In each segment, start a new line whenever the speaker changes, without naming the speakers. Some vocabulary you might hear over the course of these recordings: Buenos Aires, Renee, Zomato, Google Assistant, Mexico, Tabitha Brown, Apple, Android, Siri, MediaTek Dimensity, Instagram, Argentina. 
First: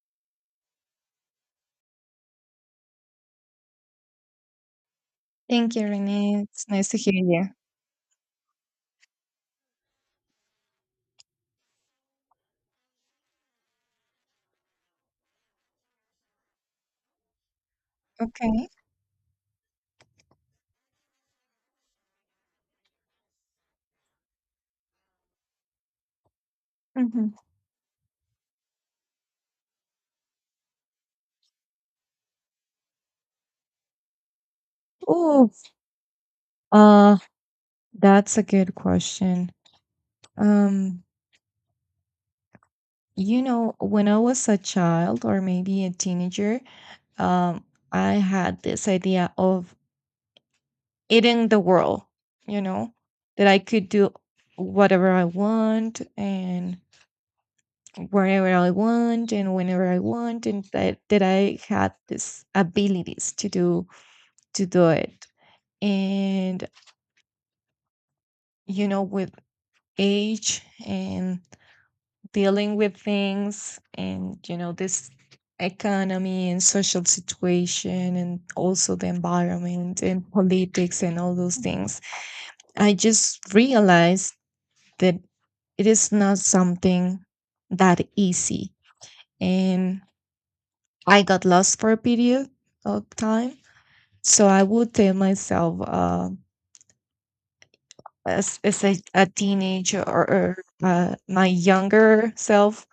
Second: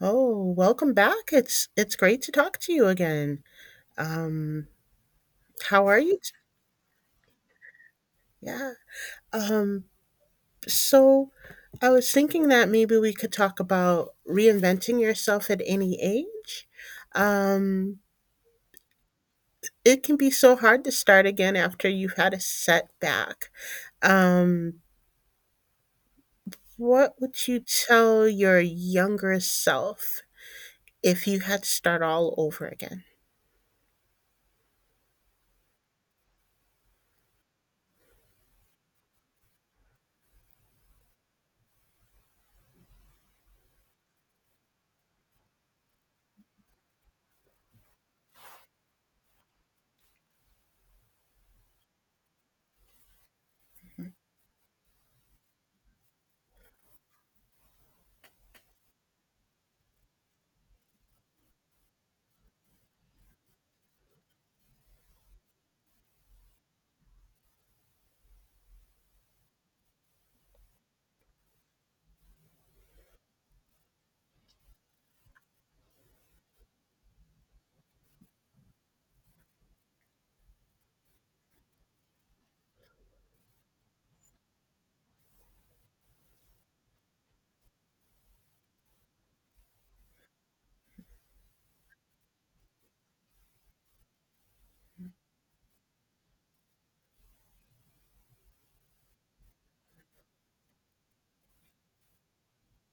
Oh, welcome back. It's great to talk to you again. Um,
Thank you,
how are you?
Renee. It's nice to hear you.
Yeah. Um, so I was thinking that maybe we could talk about reinventing yourself at any age. Um,
Okay.
it can be so hard to start again after you've had a setback. Um, what
hmm
would you tell your younger self if you had to start all over again?
Oh, uh, that's a good question. Um, you know, when I was a child or maybe a teenager, um, I had this idea of eating the world, you know, that I could do whatever I want and wherever I want and whenever I want, and that I had this abilities to do it. And you know, with age and dealing with things and you know this economy and social situation and also the environment and politics and all those things, I just realized that it is not something that easy, and I got lost for a period of time. So I would tell myself as a teenager, or my younger self,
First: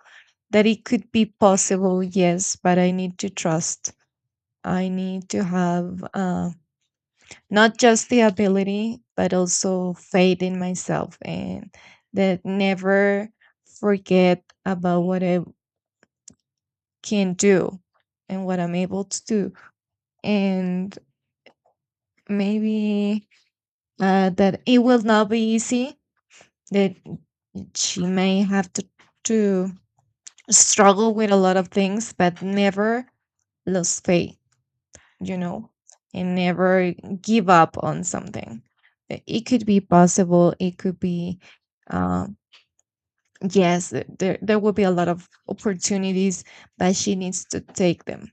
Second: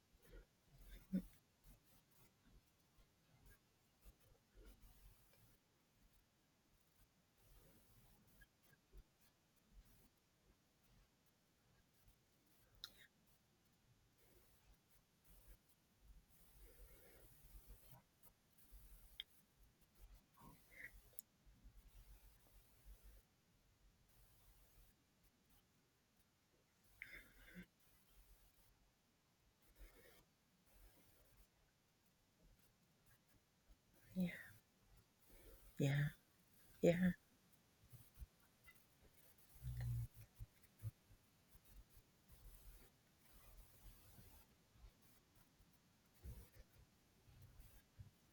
that it could be possible, yes, but I need to trust. I need to have, not just the ability, but also faith in myself, and that never forget about what I can do and what I'm able to do. And maybe, that it will not be easy, that she may have to struggle with a lot of things, but never lose
Yeah.
faith, you know,
Yeah.
and never
Yeah.
give up on something. It could be possible. It could be, um, yes, there will be a lot of opportunities, but she needs to take them.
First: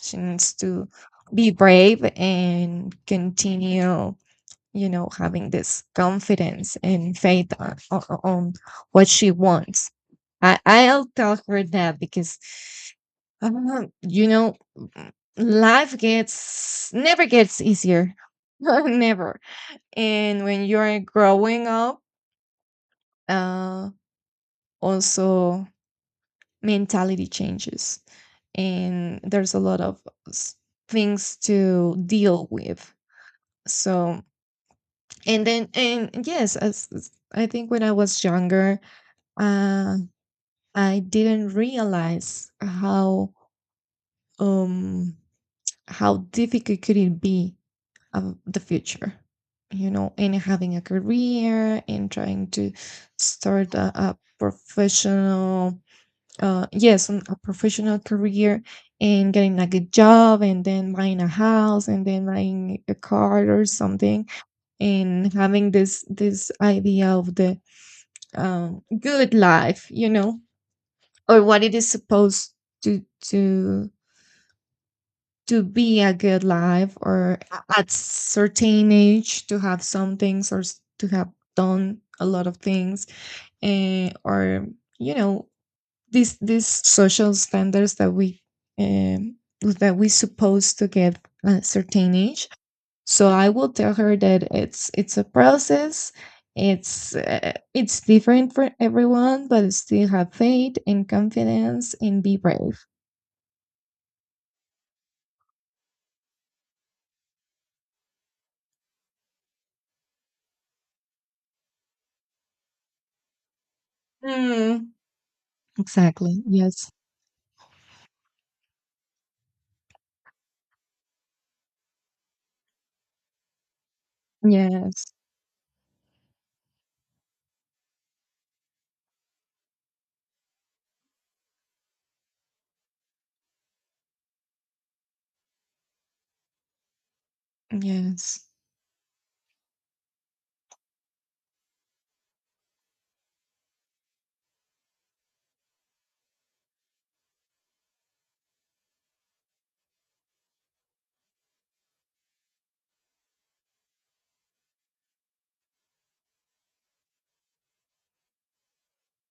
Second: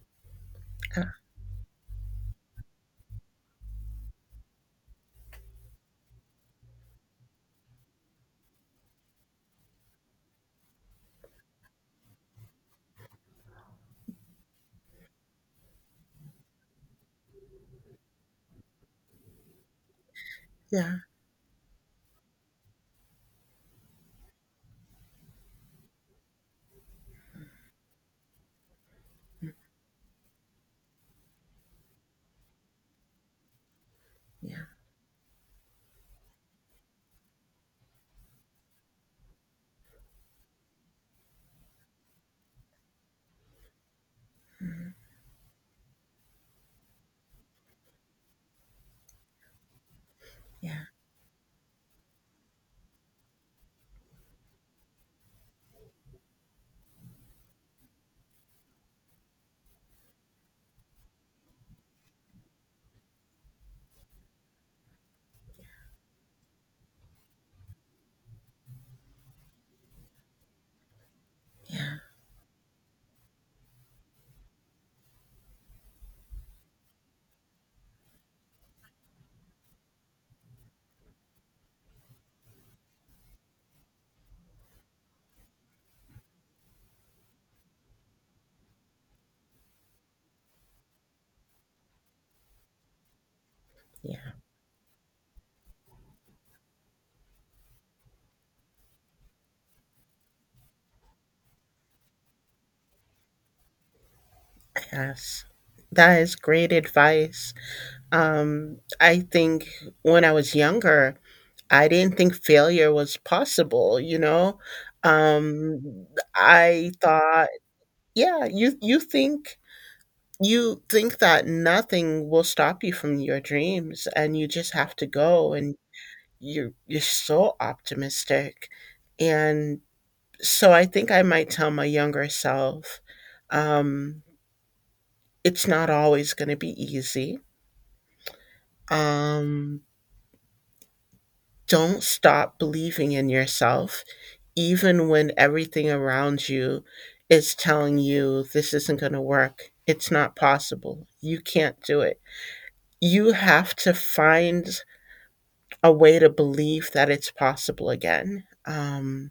She needs to
Uh,
be brave and continue, you know, having this confidence and faith on what she wants. I'll tell her that because, you know, life gets never gets easier, never. And when
yeah.
you're growing up, uh, also mentality changes, and there's a lot of s- things to deal with. So
Yeah.
and then and yes, as I think, when I was younger, uh, I didn't realize how, um how difficult could it be of the future, you know, and having a
Yeah.
career and trying to start a professional, yes, a professional career, and getting a good job, and then buying a house, and then buying a car or something, and having this idea of the, good life, you know, or what it is
Yeah.
supposed to to to be, a good life, or at certain age to have some things, or to have done a lot of things, or you know these social standards that we, um, that we supposed to get at a certain age. So I will tell her
Yeah,
that it's a process. It's, it's different for everyone, but still have faith and confidence and be brave.
yes. That is great advice. I think when I was younger, I didn't think failure was possible, you know?
Mm.
Um,
Exactly. Yes.
I thought, yeah, you think that nothing will stop you from your dreams and you just have to
Yes.
go and you're so optimistic. And so I think I might tell my younger self, um, it's not always going to be easy.
Yes.
Um, don't stop believing in yourself, even when everything around you is telling you this isn't going to work. It's not possible. You can't do it. You have to find a way to believe that it's possible again.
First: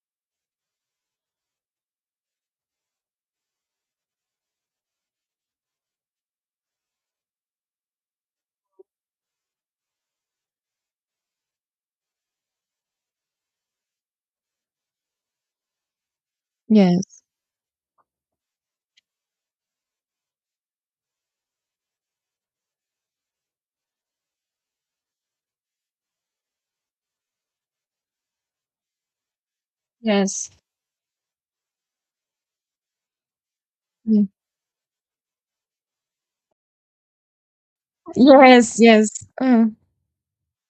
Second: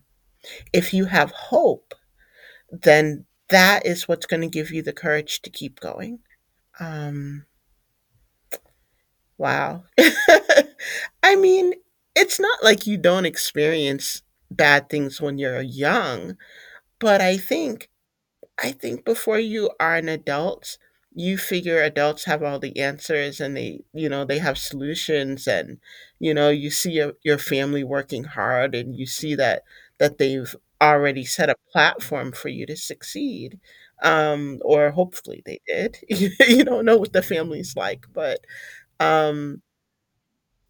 If you have hope, then that is what's going to give you the courage to keep going. Um, Wow. I mean, it's not like you don't experience bad things when you're young, but
Yes.
I think before you are an adult, you figure adults have all the answers and they, they have solutions. And you know, you see your family working hard, and you see that that
Yes.
they've already set a platform for you to succeed.
Ye-
Or hopefully they did. You don't know what the family's like, but
Yes. Yes.
um
Mm,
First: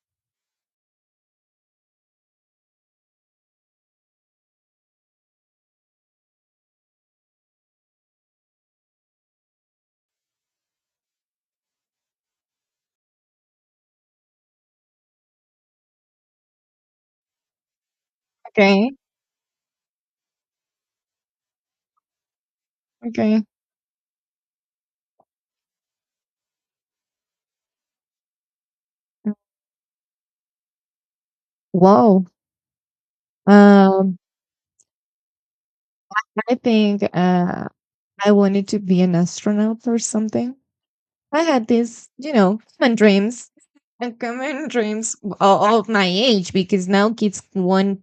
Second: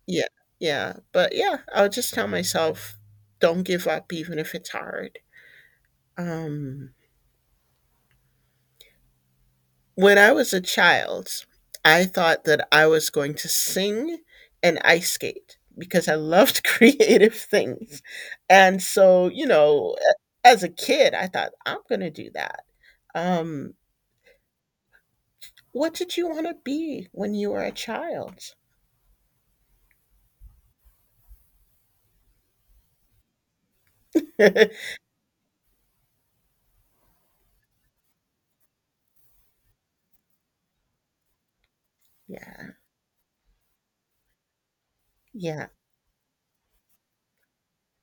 yeah, yeah, but yeah, I'll just tell myself, "Don't give up even if it's hard." Um, when I was a child, I thought that I was going to sing and ice skate because I loved creative things, and
okay.
so, you know, a as a kid, I thought, "I'm gonna do that."
Okay.
Um, what did you wanna be when you were a child?
Wow. Um, I think, I wanted to be an astronaut or something. I had these, you know,
Yeah,
common dreams and common dreams
yeah,
of my age, because now kids want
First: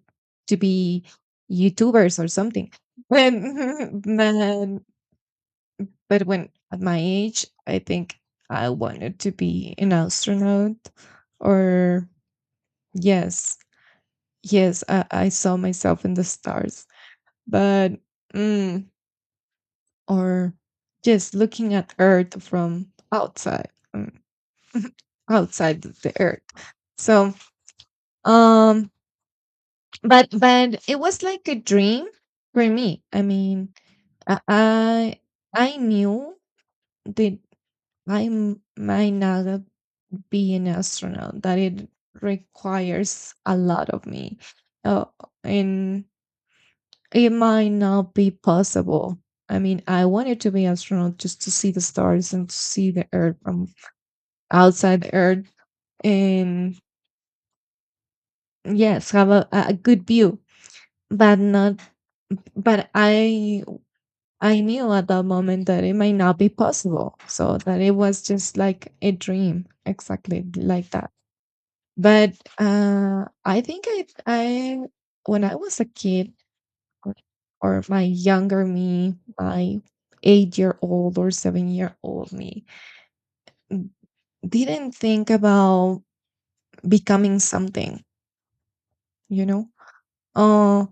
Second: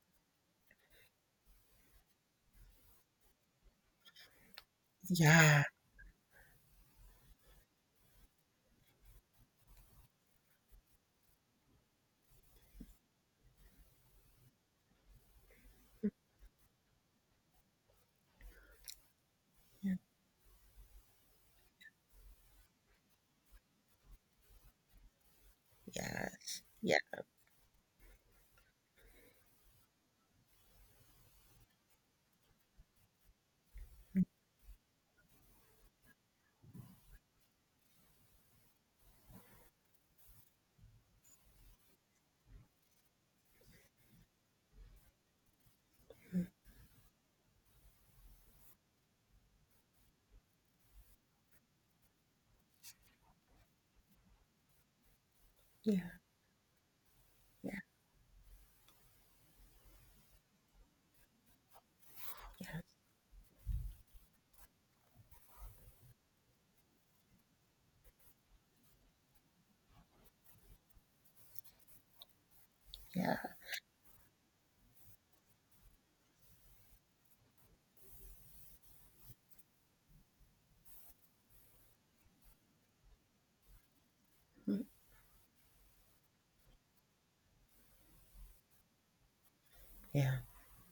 to be YouTubers or something. When, but,
yeah,
but when at my age, I think I wanted to be an astronaut, or yes, I saw myself in the stars, but mm,
yeah,
or just looking at Earth from outside, outside the Earth.
yes, yeah,
So Um, but it was like a dream for me. I mean, I I I knew that I might not be an astronaut. That it requires a lot of me, uh, and
mm,
it might not be possible. I mean, I wanted to be astronaut just to see the stars and to see the Earth from outside the Earth,
yeah,
and
yeah,
yes, have a a good view, but not.
yeah,
But I knew at that moment that it might not be possible. So that it was just like a dream, exactly like that. But,
yeah,
I think I, when I was a kid, or, or my younger me, my 8 year old or 7 year old me,
mm,
didn't think about becoming something, you know?
yeah,
Uh,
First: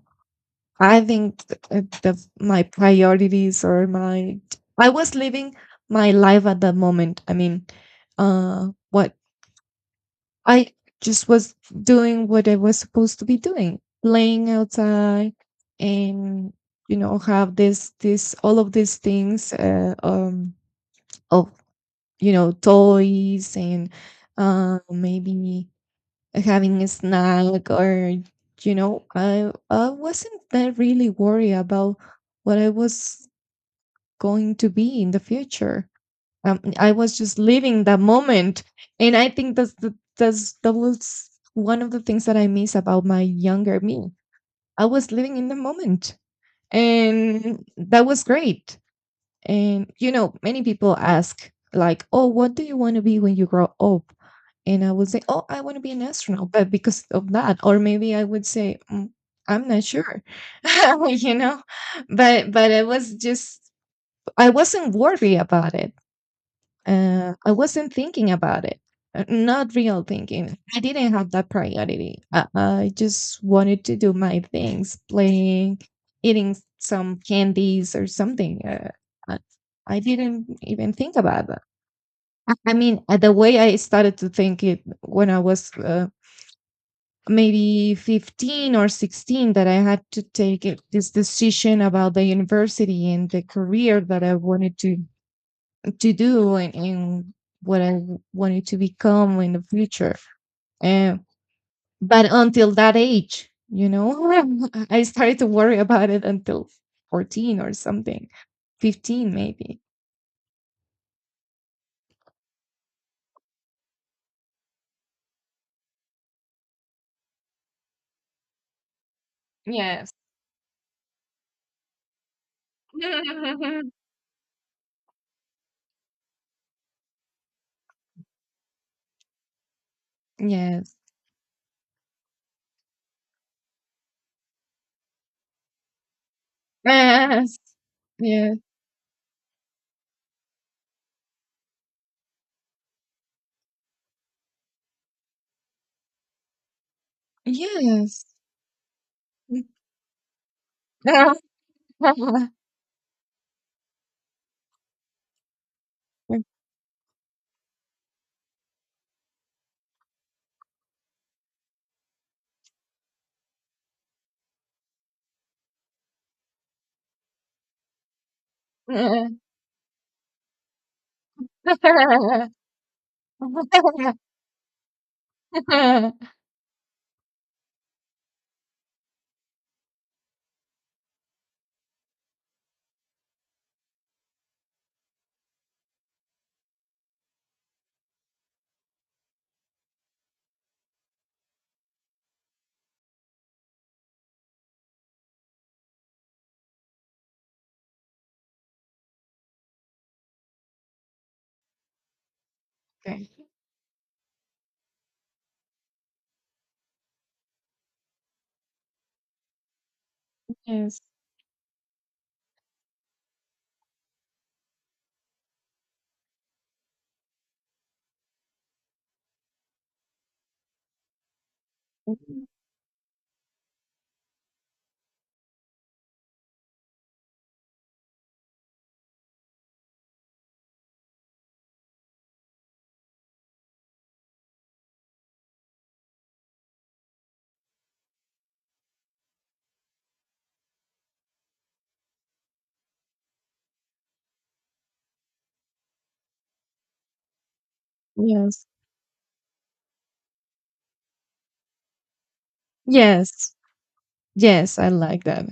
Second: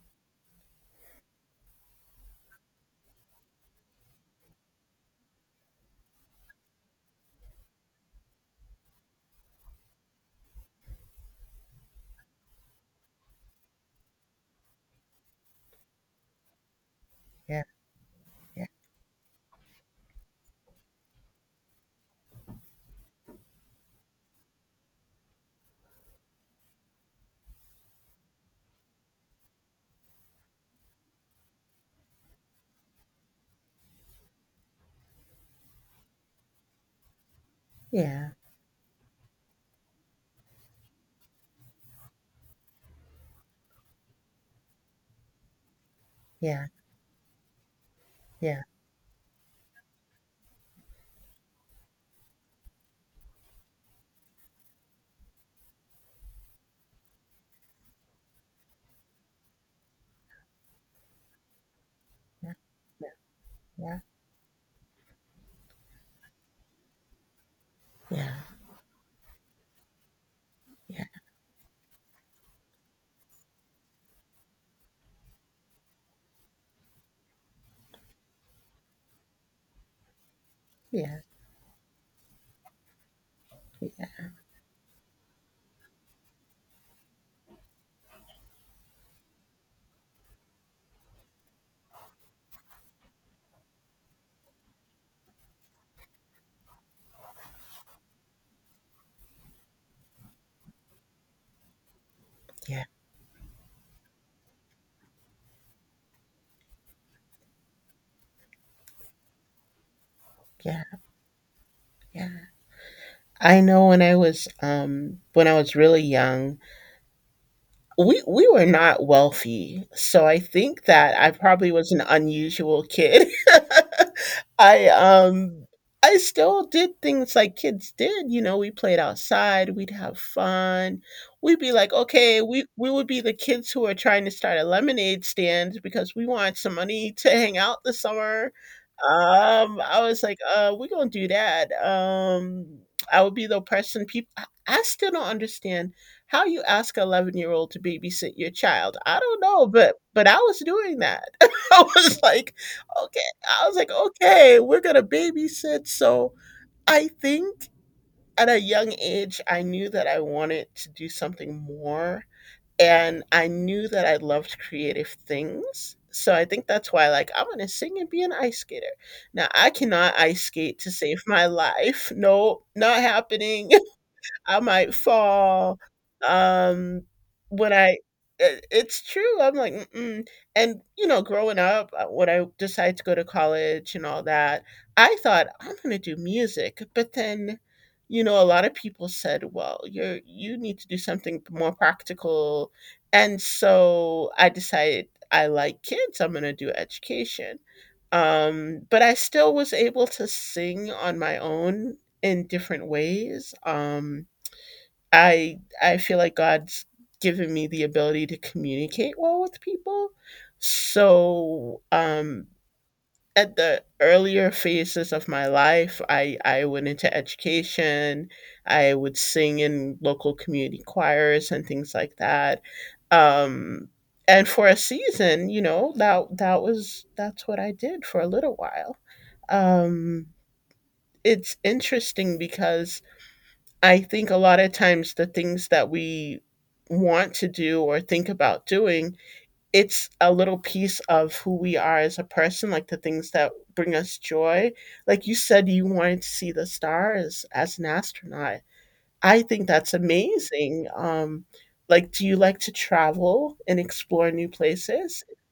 I think th- the my priorities, or my I was living my life at the moment. I mean, what I just was doing what I was supposed to be doing, playing outside, and you know have
yeah,
this all
yeah,
of these things, of you know toys and, maybe having a snack, or you know, I wasn't that really worried about what I was going to be in the future. I was just living that
yeah,
moment, and I think that's that was one of the things that I miss about my younger me. I was living in the moment,
yeah,
and that was
yeah,
great. And you know, many people ask, like, "Oh, what do you want to be when you grow up?" And I would say, "Oh, I want to be an astronaut," but because of that, or maybe I would say, "Mm, I'm not sure," you know. But it
yeah,
was just,
yeah,
I wasn't worried about it. I wasn't thinking
yeah,
about it. Not real thinking. I
yeah,
didn't
yeah,
have that priority. I just wanted to do my things, playing, eating some candies or something. I, I didn't even think
yeah,
about that. I mean, the way I started to think it, when I was, maybe 15 or 16, that I had to this decision about the university and the career that I wanted to do, and what I wanted to become in the future. Uh, but until
yeah,
that age, you know, I started to worry about it until 14 or something, 15 maybe.
yeah, yeah. I know when I was really young, we were not wealthy,
Yes.
so I think that I probably was an unusual kid. I um I still did things like kids did, you know, we played outside, we'd have
Yes.
fun. We'd be like, okay, we would be the kids who are trying to start a lemonade stand because we want some money to hang out this summer.
Yes.
I was like, we're gonna do that. I would be the person people I still don't understand how you ask an 11-year-old to
Yes.
babysit your child? I don't know, but I was doing that.
Yes.
I was like, "Okay." I was like, "Okay, we're gonna babysit." So, I think at a young age, I knew that I wanted to do something more, and I knew that I loved creative things. So, I think that's why, like, "I'm gonna sing and be an ice skater." Now I cannot ice skate to save my life.
Okay.
No, not happening. I might fall. Um, when I It's true, I'm like, "Mm-mm." And, you know, growing up, when I decided to go to college and all that, I thought, "I'm gonna do music," but then, you know, a lot of people said, "Well, you need to do something more practical," and so I decided I like kids, I'm gonna do education. But I still was able to sing on my own in different ways. I feel like God's given me the ability to communicate well with people.
Yes.
So, at the earlier phases of my life, I went into education. I would sing in local community choirs and things like
Mhm.
that. Um, and for a season, you know, that's what I did for a little while. Um, it's interesting because I think a lot of times the things that we want to do or think about doing, it's a little piece of who we are as a person, like the things that bring us joy. Like you said, you wanted to see the stars as an astronaut.
Yes.
I think that's amazing. Like, do you like to
Yes.
travel and explore new
Yes, I
places?
like that.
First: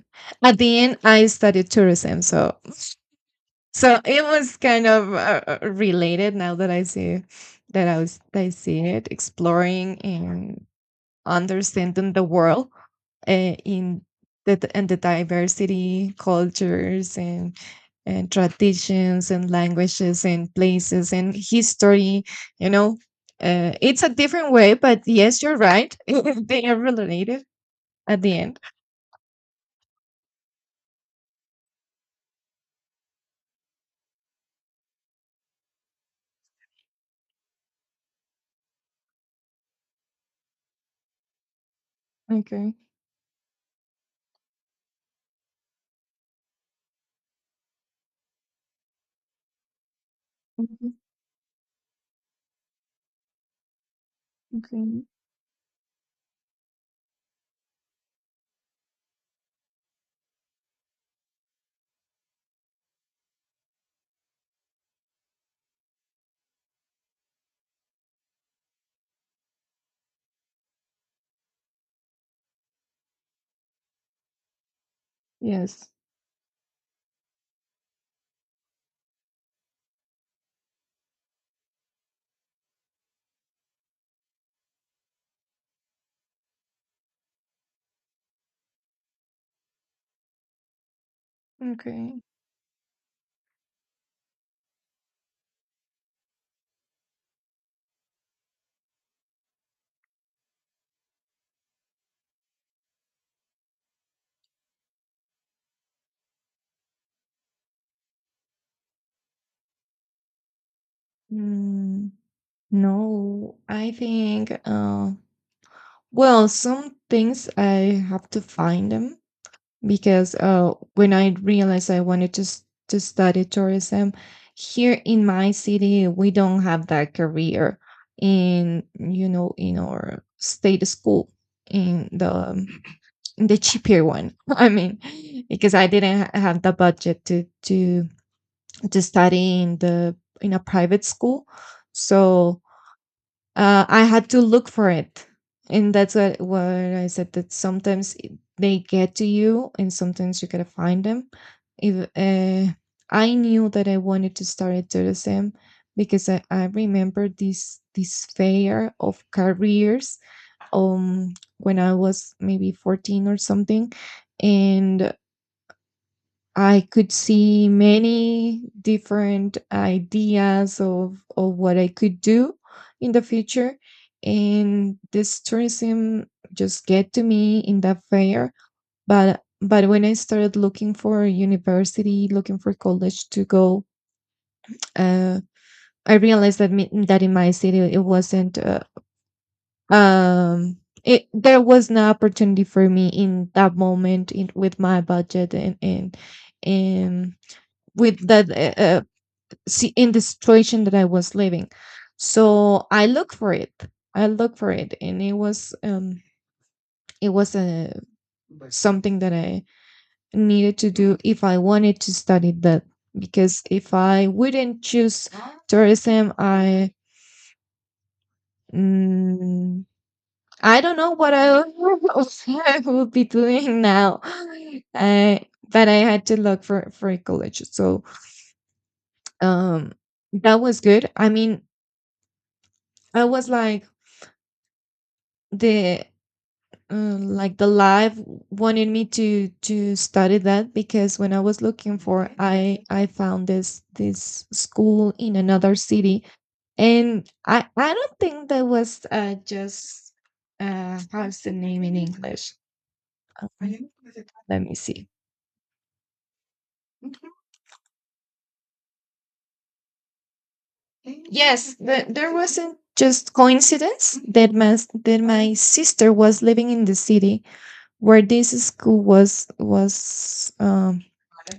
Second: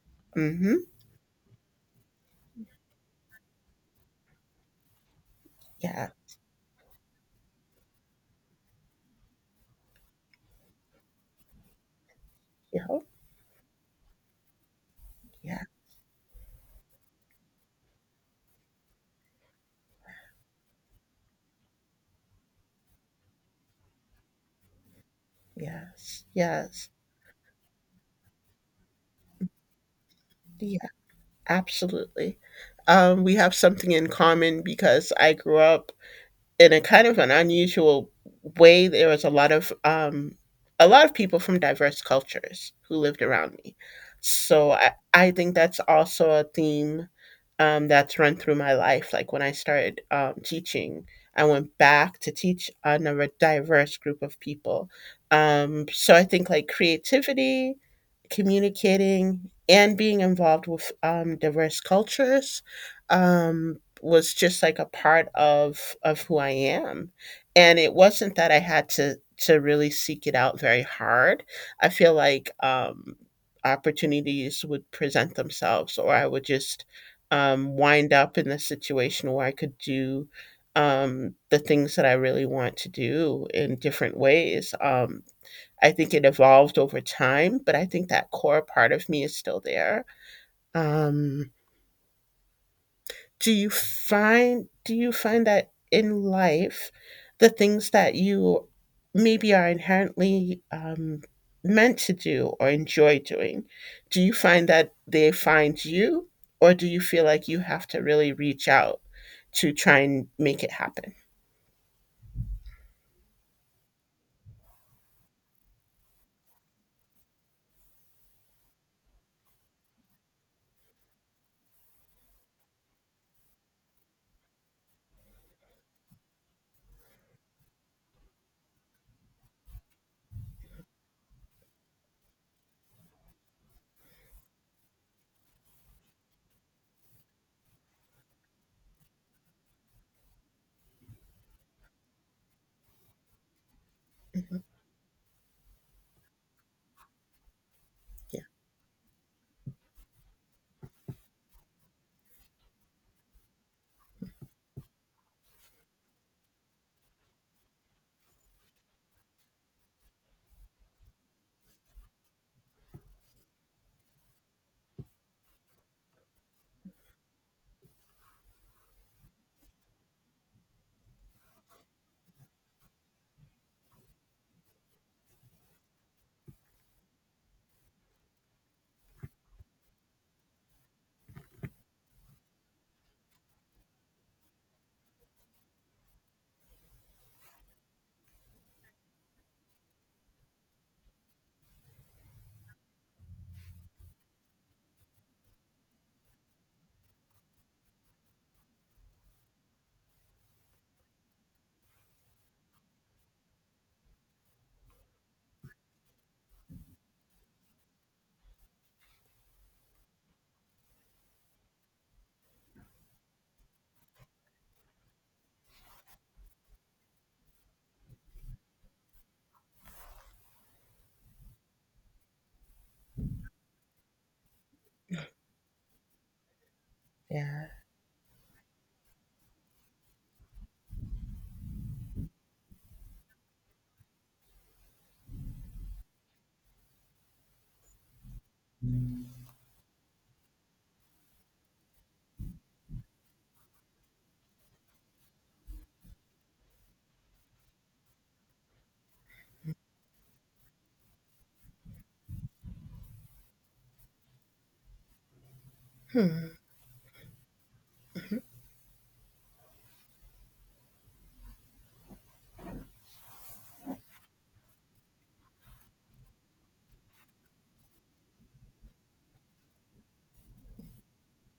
At
Mm-hmm.
the end, I studied tourism, so so it was kind of,
Yeah.
related. Now that I see that I see it, exploring and understanding the world,
Yeah. Oh,
uh, in the
yeah.
diversity, cultures, and traditions, and languages, and places, and history. You know, it's a different way, but yes, you're right.
Yes.
They are
Yes.
related at the end.
Yeah. Absolutely. We have something in common because I grew up in a kind of an unusual way. There was a lot of people from diverse cultures
Okay.
who lived around me, so I think that's also a theme that's run through my life, like when I started
Mhm.
teaching, I went back to teach another diverse group of people.
Okay.
So I think like creativity, communicating, and being involved with diverse cultures um, was just like a part of who I am. And it wasn't that I had to really seek it out very hard. I feel like opportunities would present
Yes.
themselves, or I would just wind up in the situation where I could do the things that I really want to do in different ways. I think it evolved over time, but I think that core part of me is still there. Um
Okay.
do you find that in life the things that you maybe are inherently meant to do or enjoy doing, do you find that they find you, or do you feel like you have to really reach out to try and make it happen?
Mm, no, I think. Well, some things I have to find them, because, when I realized I wanted to to study tourism here in my city, we don't have that career in you know in our state school, in the in the cheaper one. I mean, because I didn't have the budget to study in the in a private school. So, I had to
Mhm.
look for it, and that's what I said, that sometimes
Yeah.
they get to you, and sometimes you gotta find them. If, I knew that I wanted to start at tourism, because I remember this fair of careers, when I was maybe 14 or something, and I could see many different ideas of what I could do in the future. And this tourism just get to me in that fair. But when I started looking for university, looking for college to go, uh, I realized that in my city it wasn't, um it there was no opportunity for me in that moment, in, with my budget, and and with that see in the situation that I was living. So I look for it. I look for it, and it was, it was a something that I needed to do if I wanted to study that. Because if I wouldn't choose tourism, mm, I don't know what I I would be doing now. I, but I had to look for a college.
Yeah.
So, um, that was good. I mean, I was like the the life wanted me to study that, because when I was looking for, I found this school in another city, and I don't think that was, just how's the name in English? Let me see.
Hmm. Mhm.
Yes, there wasn't just coincidence that my that my sister was living in the city where this school was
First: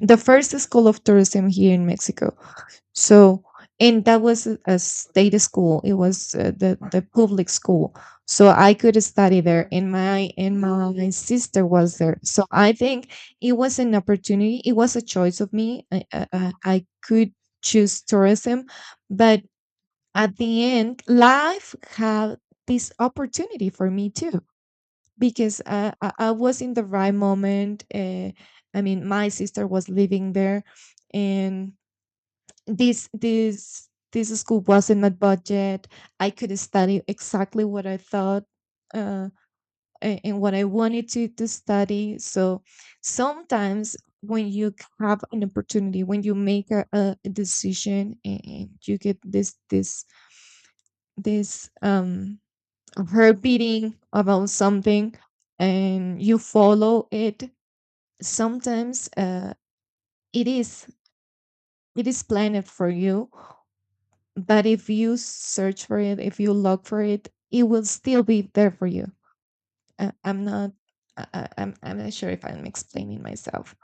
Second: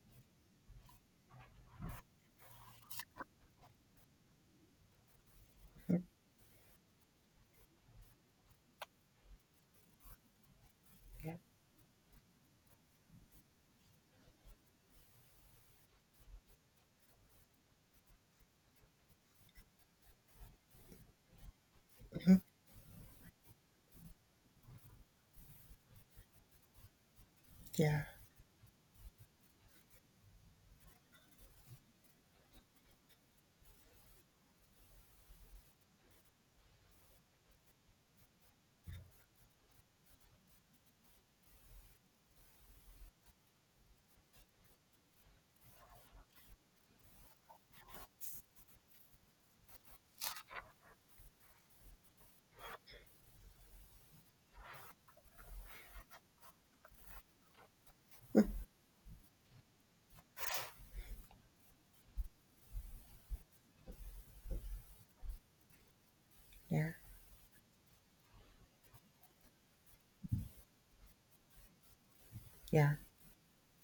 the first school of tourism here in Mexico. So, and that was a state school. It was, the public school, so I could study there. And my
Yeah.
sister was there. So I think it was an opportunity. It was a choice of me. I could choose tourism, but at the end, life
Mhm.
had this opportunity for me too, because, I was in the right moment.
Yeah.
I mean, my sister was living there, and this school was in my budget. I could study exactly what I thought, uh, and what I wanted to study. So sometimes when you have an opportunity, when you make a decision and you get this heart beating about something and you follow it. Sometimes it is it is planned for you. But if you search for it, if you look
Yeah.
for it, it will still be there for you. I, I'm not. I'm not sure if I'm
Yeah.
explaining myself.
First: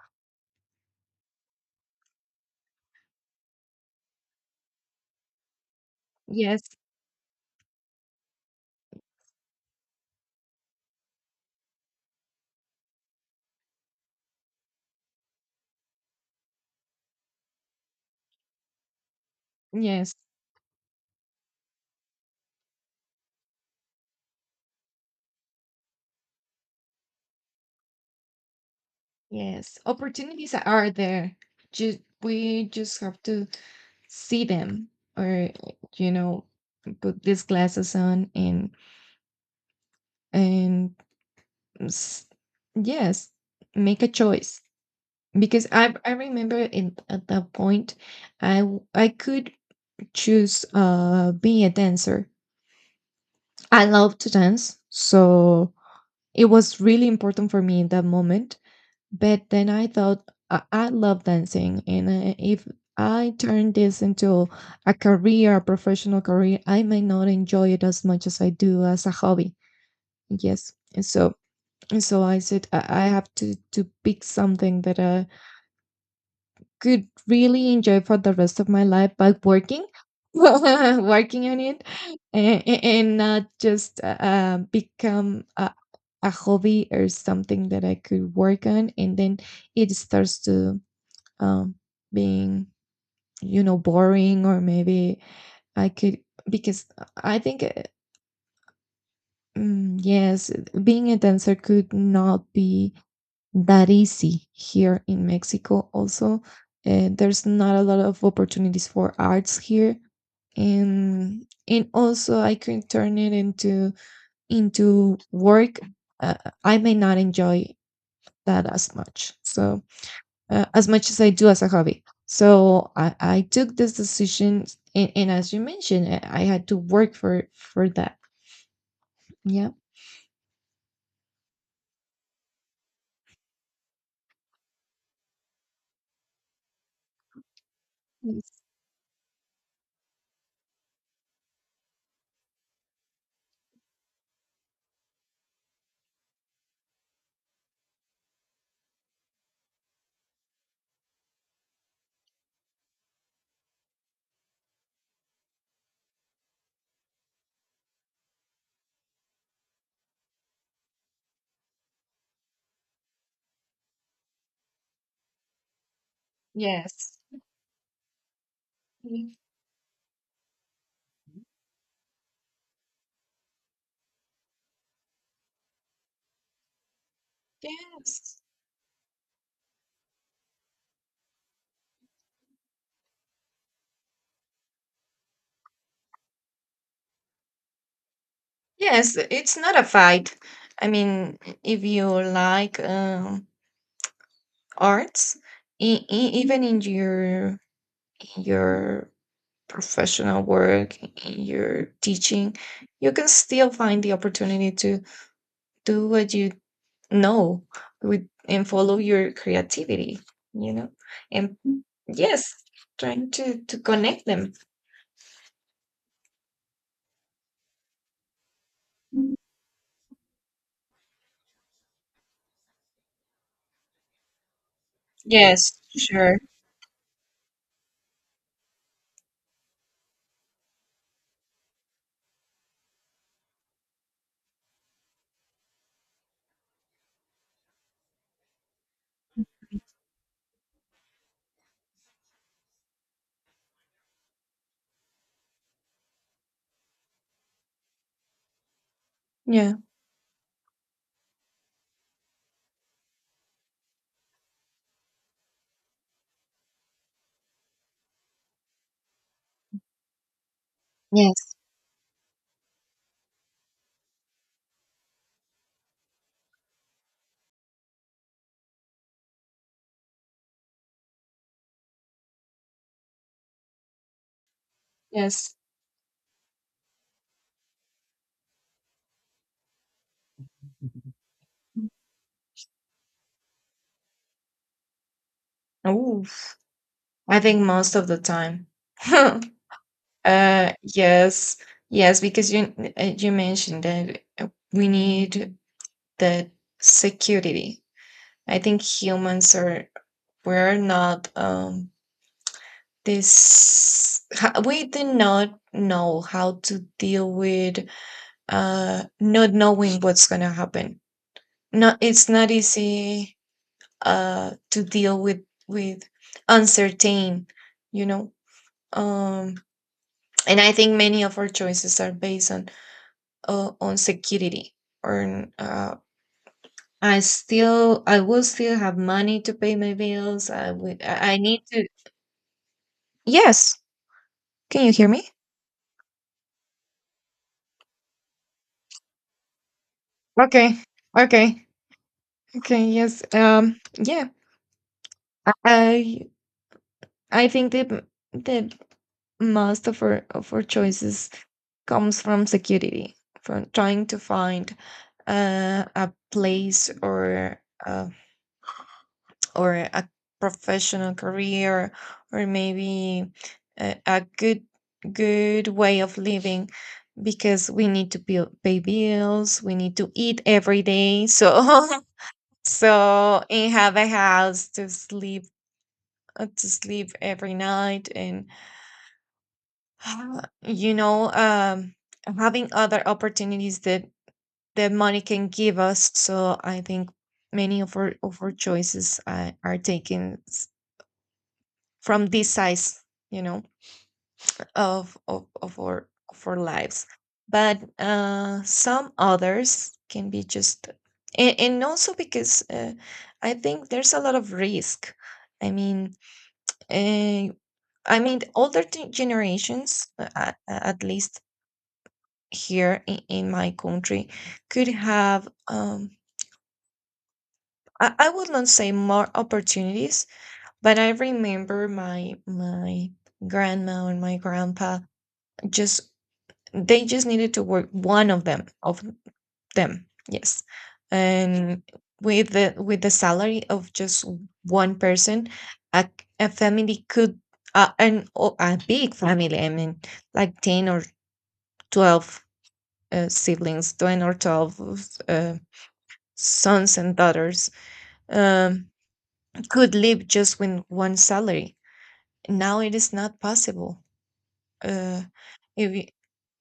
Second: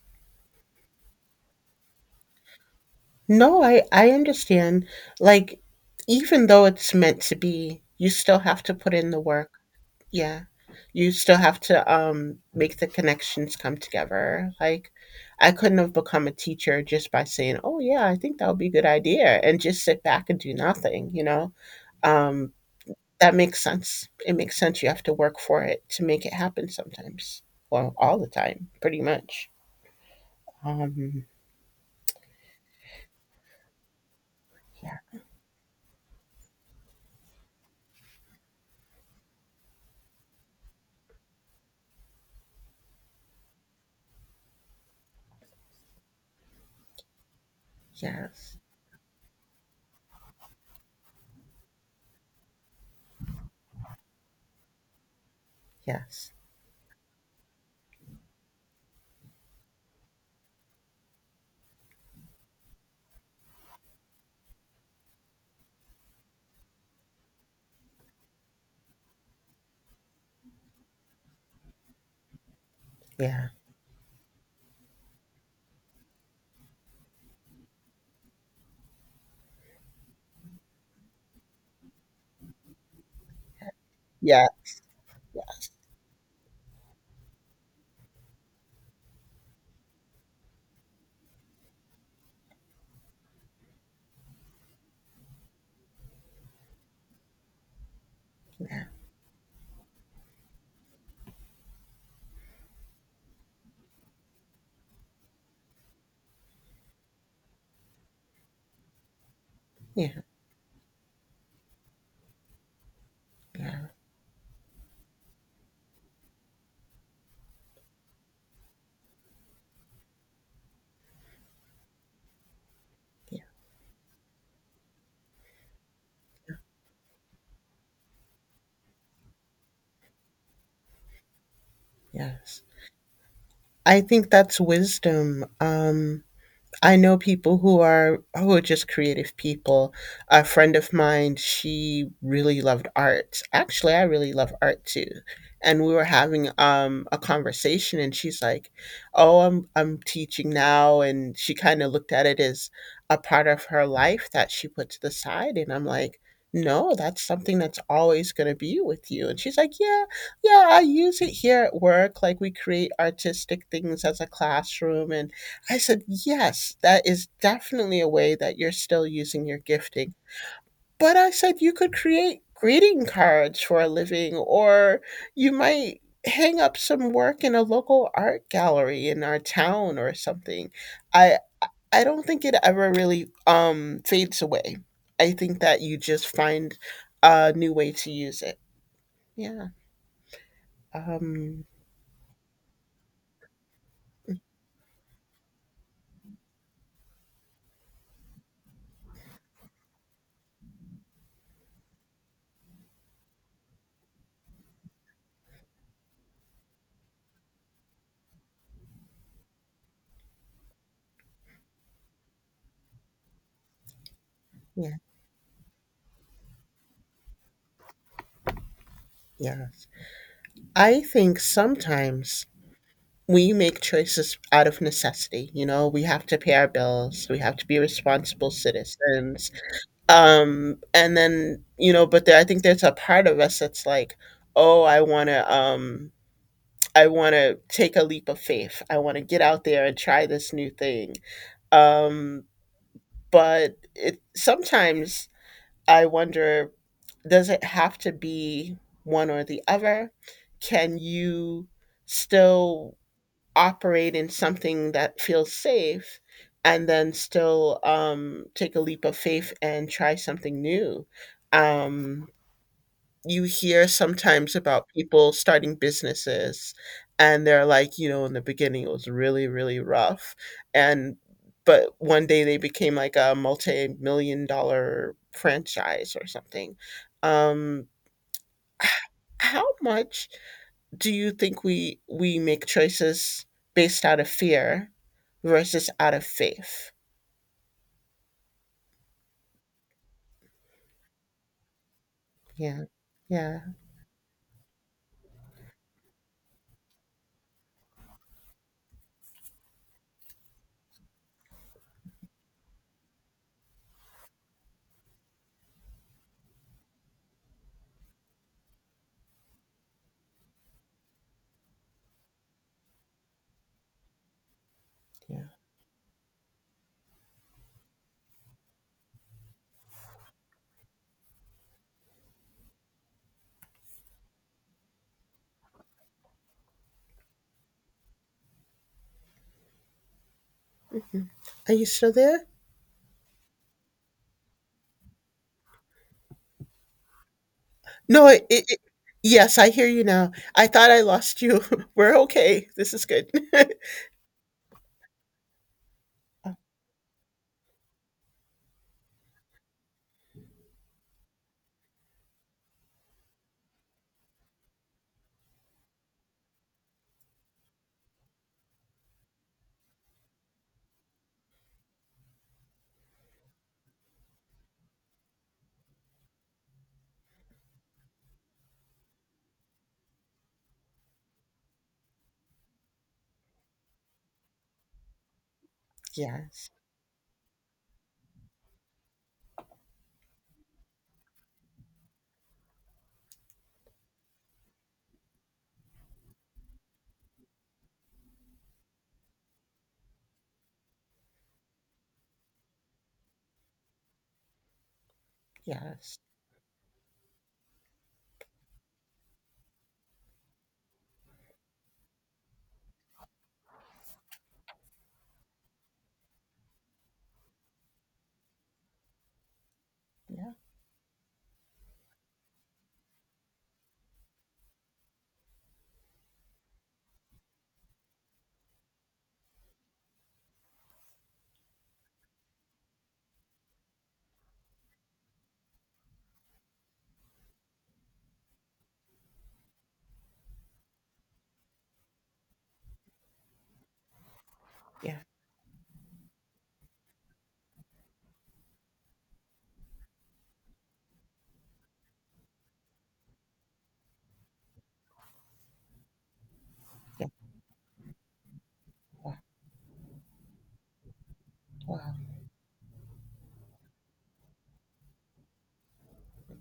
No, I understand, like, even
Yes,
though it's meant to be, you still have to put in the work. Yeah. You still have to, make the connections come together. Like, I couldn't have become a teacher just by saying, "Oh, yeah, I think that would be a good idea," and just sit
yes,
back and do nothing, you know? Um, that makes sense. It makes sense. You have to work for it to make it happen sometimes. Well, all the time, pretty much.
yes. Opportunities are
Um,
there. Just We just have to see them,
yeah.
or you know, put these glasses on and s- yes, make a choice. Because I remember in at that point,
Yes.
I could choose being a dancer. I love to dance, so
Yes.
it was really important for me in that moment. But then I thought I love dancing, and if I turn this into a career, a professional career, I may not enjoy it as much as I do as a hobby. Yes, and so I said I have
Yeah.
to pick something that could really enjoy for the rest of my life by working working on it, and not just
Yeah.
become
Yes.
a hobby or something that I could work on, and then it starts to um, being boring. Or maybe I could, because I think,
Yeah.
yes, being a dancer could not be that easy here in Mexico. Also, there's not a lot of opportunities for arts here,
Yeah.
and also I can turn it
Yeah.
into work. Uh, I may not enjoy that as much. So as much as I do as a hobby. So I
Yeah.
took this decision, and as you mentioned, I had to work for that. Yeah.
Yes. I think that's wisdom. I know people who are
Yes.
who are just creative people. A friend of mine, she really loved art. Actually, I really love art too. And we were having a conversation, and she's like, "Oh, I'm teaching now," and she kind of looked at it as a part of her life that she put to the side. And I'm like, "No, that's something that's always going to be with you." And she's like, "Yeah, yeah, I use it here at work. Like we create artistic things as a classroom and." I said, yes, that
Yes.
is definitely a way that you're still
Mm.
using your gifting. But I said, you could create greeting cards for a living, or you might hang up some work in a local
Yes.
art gallery in our town or something. I, I don't think it ever really fades away. I think that you just find a new way to use it.
Yes, it's
Yeah.
not a fight. I mean,
Um,
if you like arts, even in your professional work, in your teaching, you can still find the opportunity to do what you know with and follow your creativity, you know? And yes, trying to connect them.
yeah. Yes. I think sometimes we make choices out of necessity. You
Yes,
know, we have to
sure.
pay our bills, we have to be responsible citizens, and then, but there, I think there's a part of us that's like, oh, I want to take a leap of faith, I want to get out there and try this new thing um, but it sometimes, I wonder, does it have to be one or the
Yeah.
other? Can you still operate in something that feels safe and then still take a leap of faith and try something new?
Yes.
Um, you hear sometimes about people starting businesses, and they're like, in the beginning it was really, really rough. And but one day they became like a multi million dollar
Yes.
franchise or something. Um, h- how much do you think we make choices based out of fear versus out of
Oh.
faith?
I think most of the time. Yes, yes, because you
Yeah.
uh, you
Yeah.
mentioned that we need that security. I think humans are, we're not, we do not know how to deal with not knowing what's gonna happen. Not, it's not easy to deal with
Yeah.
with uncertain, you know. Um and I think many of our choices are based on security, or on, I will still have money to pay my bills. I would
Hmm.
I need
Are you
to.
still there?
Yes. Can you hear me?
No, yes, I hear you now. I
Okay.
thought I lost you.
Okay.
We're okay,
Okay.
this is
Yes.
good.
Yeah. i
Oh,
i think that that most of our choices comes from security, from trying to find a place, uh, or a professional career, or maybe a good way of living, because we need to pay bills, we need to eat every day, so so, and have a house to sleep,
yes,
to sleep every night, and uh, you know um having other opportunities that money can give us. So I think many of our choices are taken from this size, you know,
yes,
of our lives. But some others can be just, and also because I think there's a lot of risk. I mean, uh, older generations,
yeah,
at least here in my country, could have, I would not say more opportunities, but I remember my grandma and my grandpa. Just, they just needed to work one of them, yes. And with the salary of just one
yeah,
person, a, a family could, a big family, I mean, like 10 or 12 siblings, 10 or 12 uh, sons and
yeah,
daughters, um,
wow,
could live just with one salary.
wow.
Now it is not possible. Uh, if you-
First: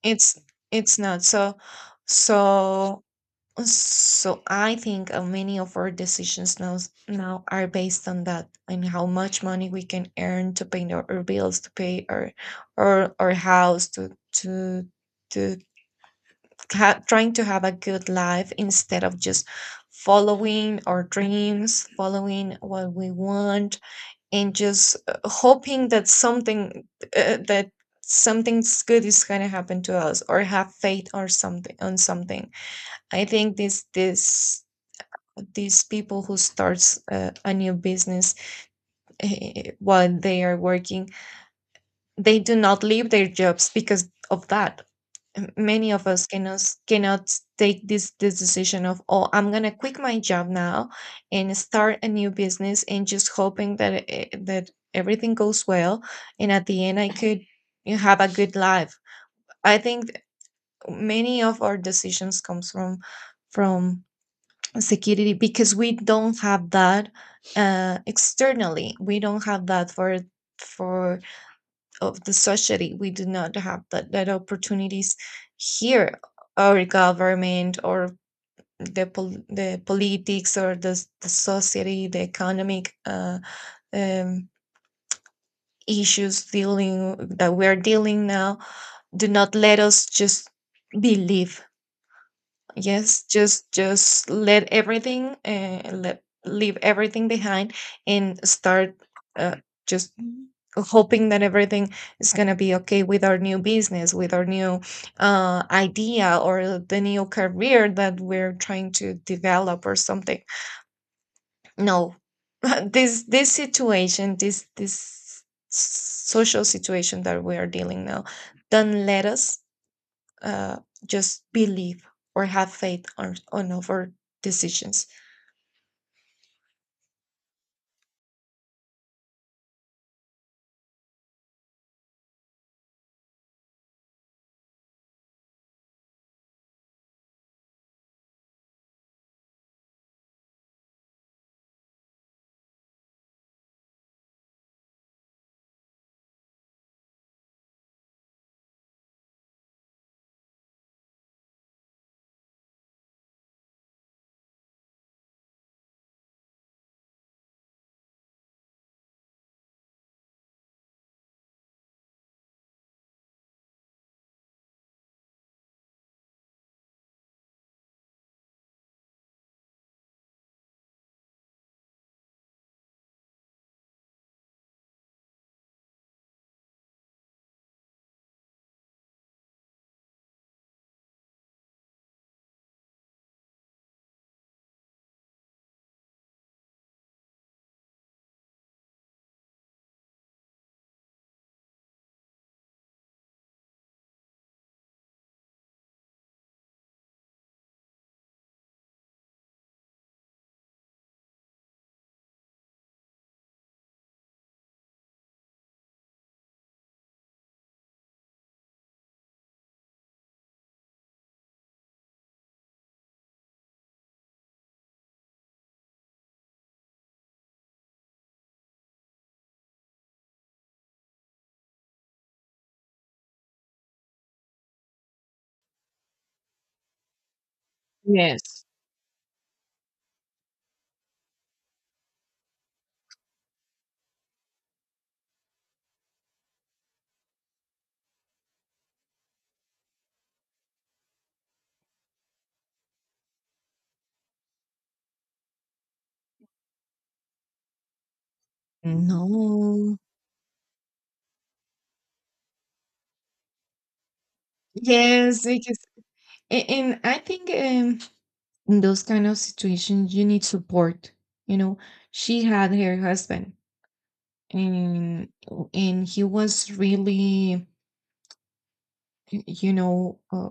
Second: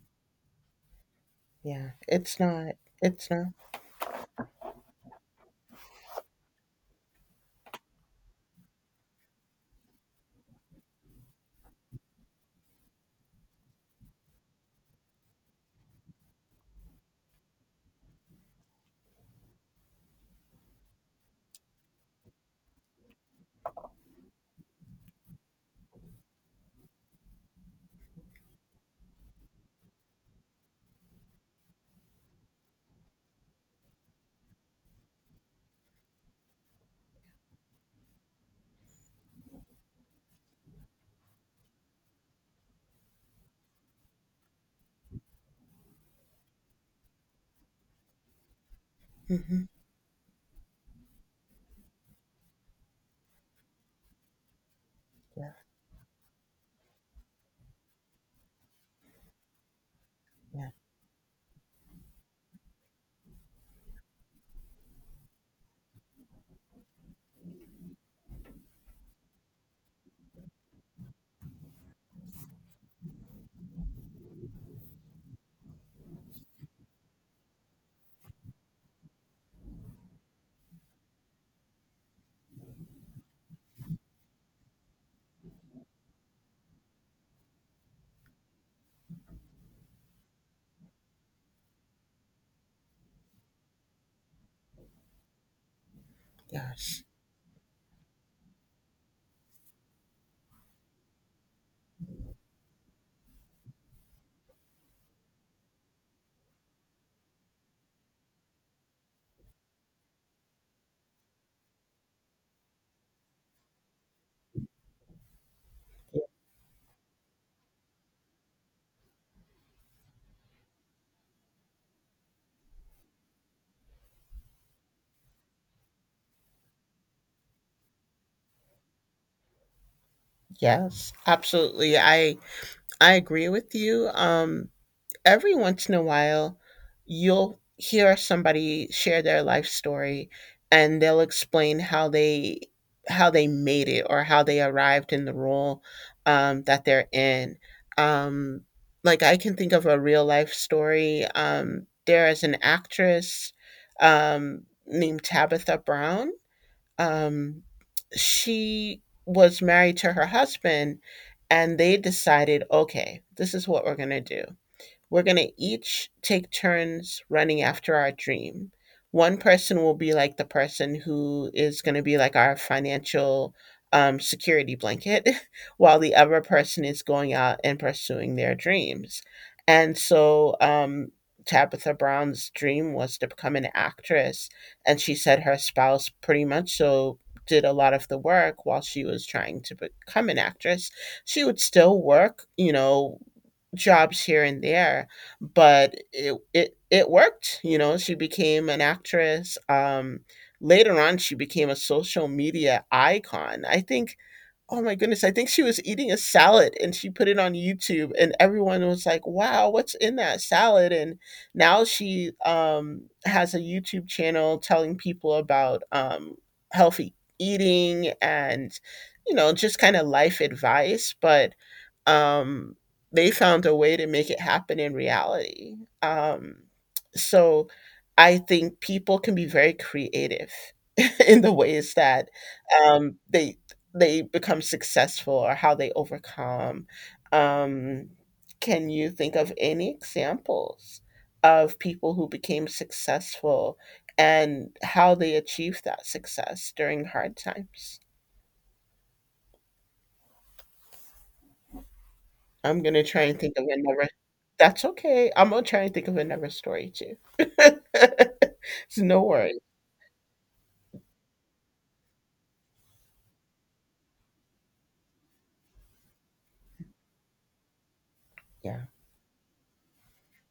it's it's not so,
Yeah, it's not
so.
it's not
So I think many of our decisions now, are based on that, and how much money we can earn to pay our bills, to pay our house, to to to trying to have a good life, instead of just following our dreams, following what we want, and just hoping that something, that something's good is gonna happen to us, or have faith, or something on something. I think this this these people who starts a new business, while they are working, they do not leave their jobs because of that. Many of us cannot, take this decision of, oh, I'm
Hmm.
gonna quit my job now and start a new business and just hoping that, that everything
Yeah,
goes well, and at the end I could have a good life. I think
yeah,
many of our decisions comes from, from security, because we don't have that, externally, we don't have that for, for of the society. We do not have that opportunities here. Our government, or the the politics, or the society, the economic, um, issues dealing that we're dealing now, do not let us just believe. Yes, just, let everything, let leave
yes,
everything behind, and start, uh, just hoping that everything is gonna be okay with our new business, with our new, idea, or the new career that we're trying to develop, or something. No, this, situation, this social situation that we are dealing now, don't let us, uh, just believe or have faith on, our decisions.
yes, absolutely, I agree with you. Every once in a while, you'll hear somebody share their life story, and they'll explain how they made it, or how they arrived in the role that they're in. Um, like I can think of a real life story. There is an actress named Tabitha Brown. Um, she was married to her husband, and they decided, okay, this is what we're going to do. We're going to each take turns running after our dream. One person will be like the person who is going to be like our financial security blanket, while the other person is going out and pursuing their dreams. And so Tabitha Brown's dream was to become an actress. And she said her spouse pretty much so did a lot of the work while she was trying to become an actress. She would still work, you know, jobs here and there, but it worked. You know, she became an actress. Later on, she became a social media icon, I think. Oh my goodness! I think she was eating a salad and she put it on YouTube, and everyone was like, "Wow, what's in that salad?" And now she has a YouTube channel telling people about healthy eating and, you know, just kind of life advice. But um, they found a way to make it happen in reality. Um, so I
Yes.
think people can be very creative in the ways that um, they they become successful or how they overcome. Um, can you think of any examples of people who became successful and how they achieved that success during hard times?
No.
I'm gonna try and think of another. That's okay.
Yes,
I'm gonna
because
try and think of another
a-
story
and
too.
I think, in
It's
those
no
kind of
worry.
situations you need support. You know, she had her husband, and he was really,
Yeah.
you know, uh,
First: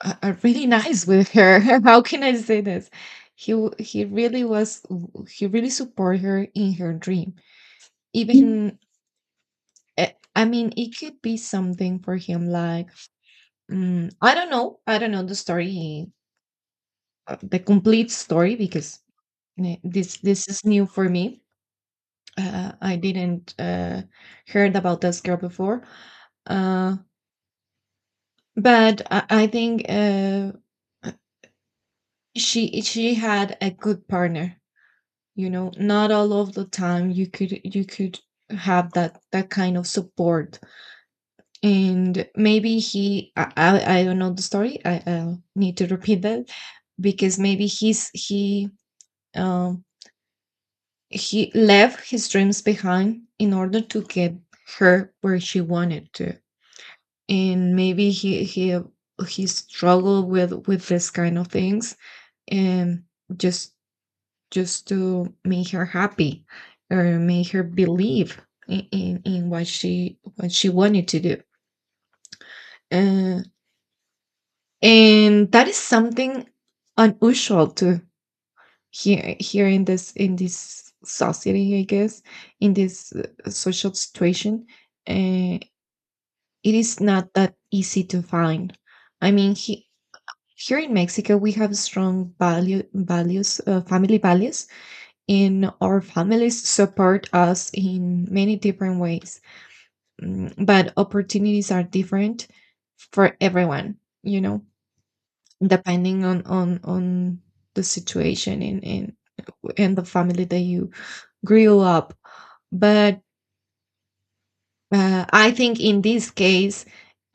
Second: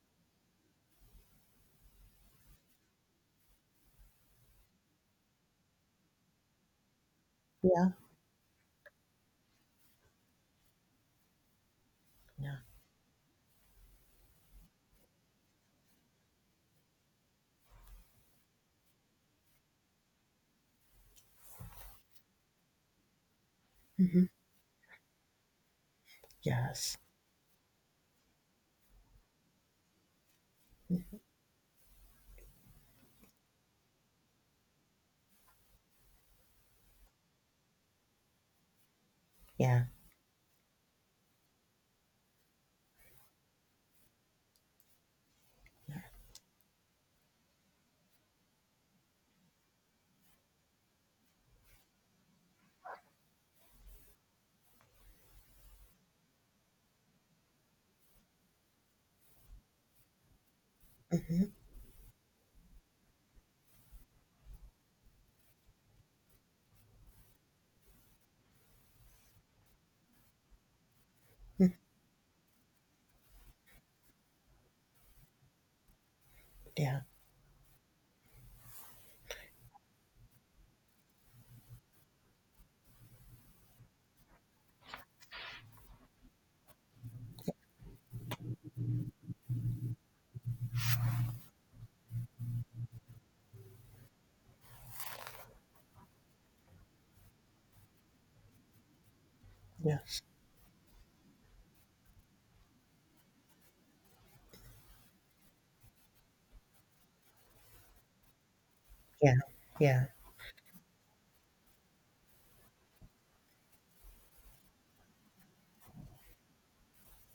really nice with her. How can I say this? He really was. He really supported her in her dream,
Yeah.
even, I mean, it could be something for him,
Yeah.
like, I don't know, the story. He The complete story, because, this is new for me. I didn't,
Hmm.
heard about this girl before. uh,
Yes.
but I think, uh, she had a good partner. You know, not all of the time you could, have that kind
Yeah.
of support. And maybe he I don't know the story. I'll need to repeat that, because maybe he, um he left his dreams behind in order to get her where she wanted to, and maybe he struggled with this kind
Hmm.
of things, and just, to make her happy, or make her believe in what she wanted to do, uh, and that is something
Yeah.
unusual to hear here in this, society, I guess, in this, social situation. uh, it is not that easy to find. I mean, here in Mexico, we have strong values, family values, and our families support us in many different ways.
Yes.
But opportunities are different for everyone, you know, depending on, the situation
Yeah.
in
Yeah.
the family that you grew up. But, I think in this case,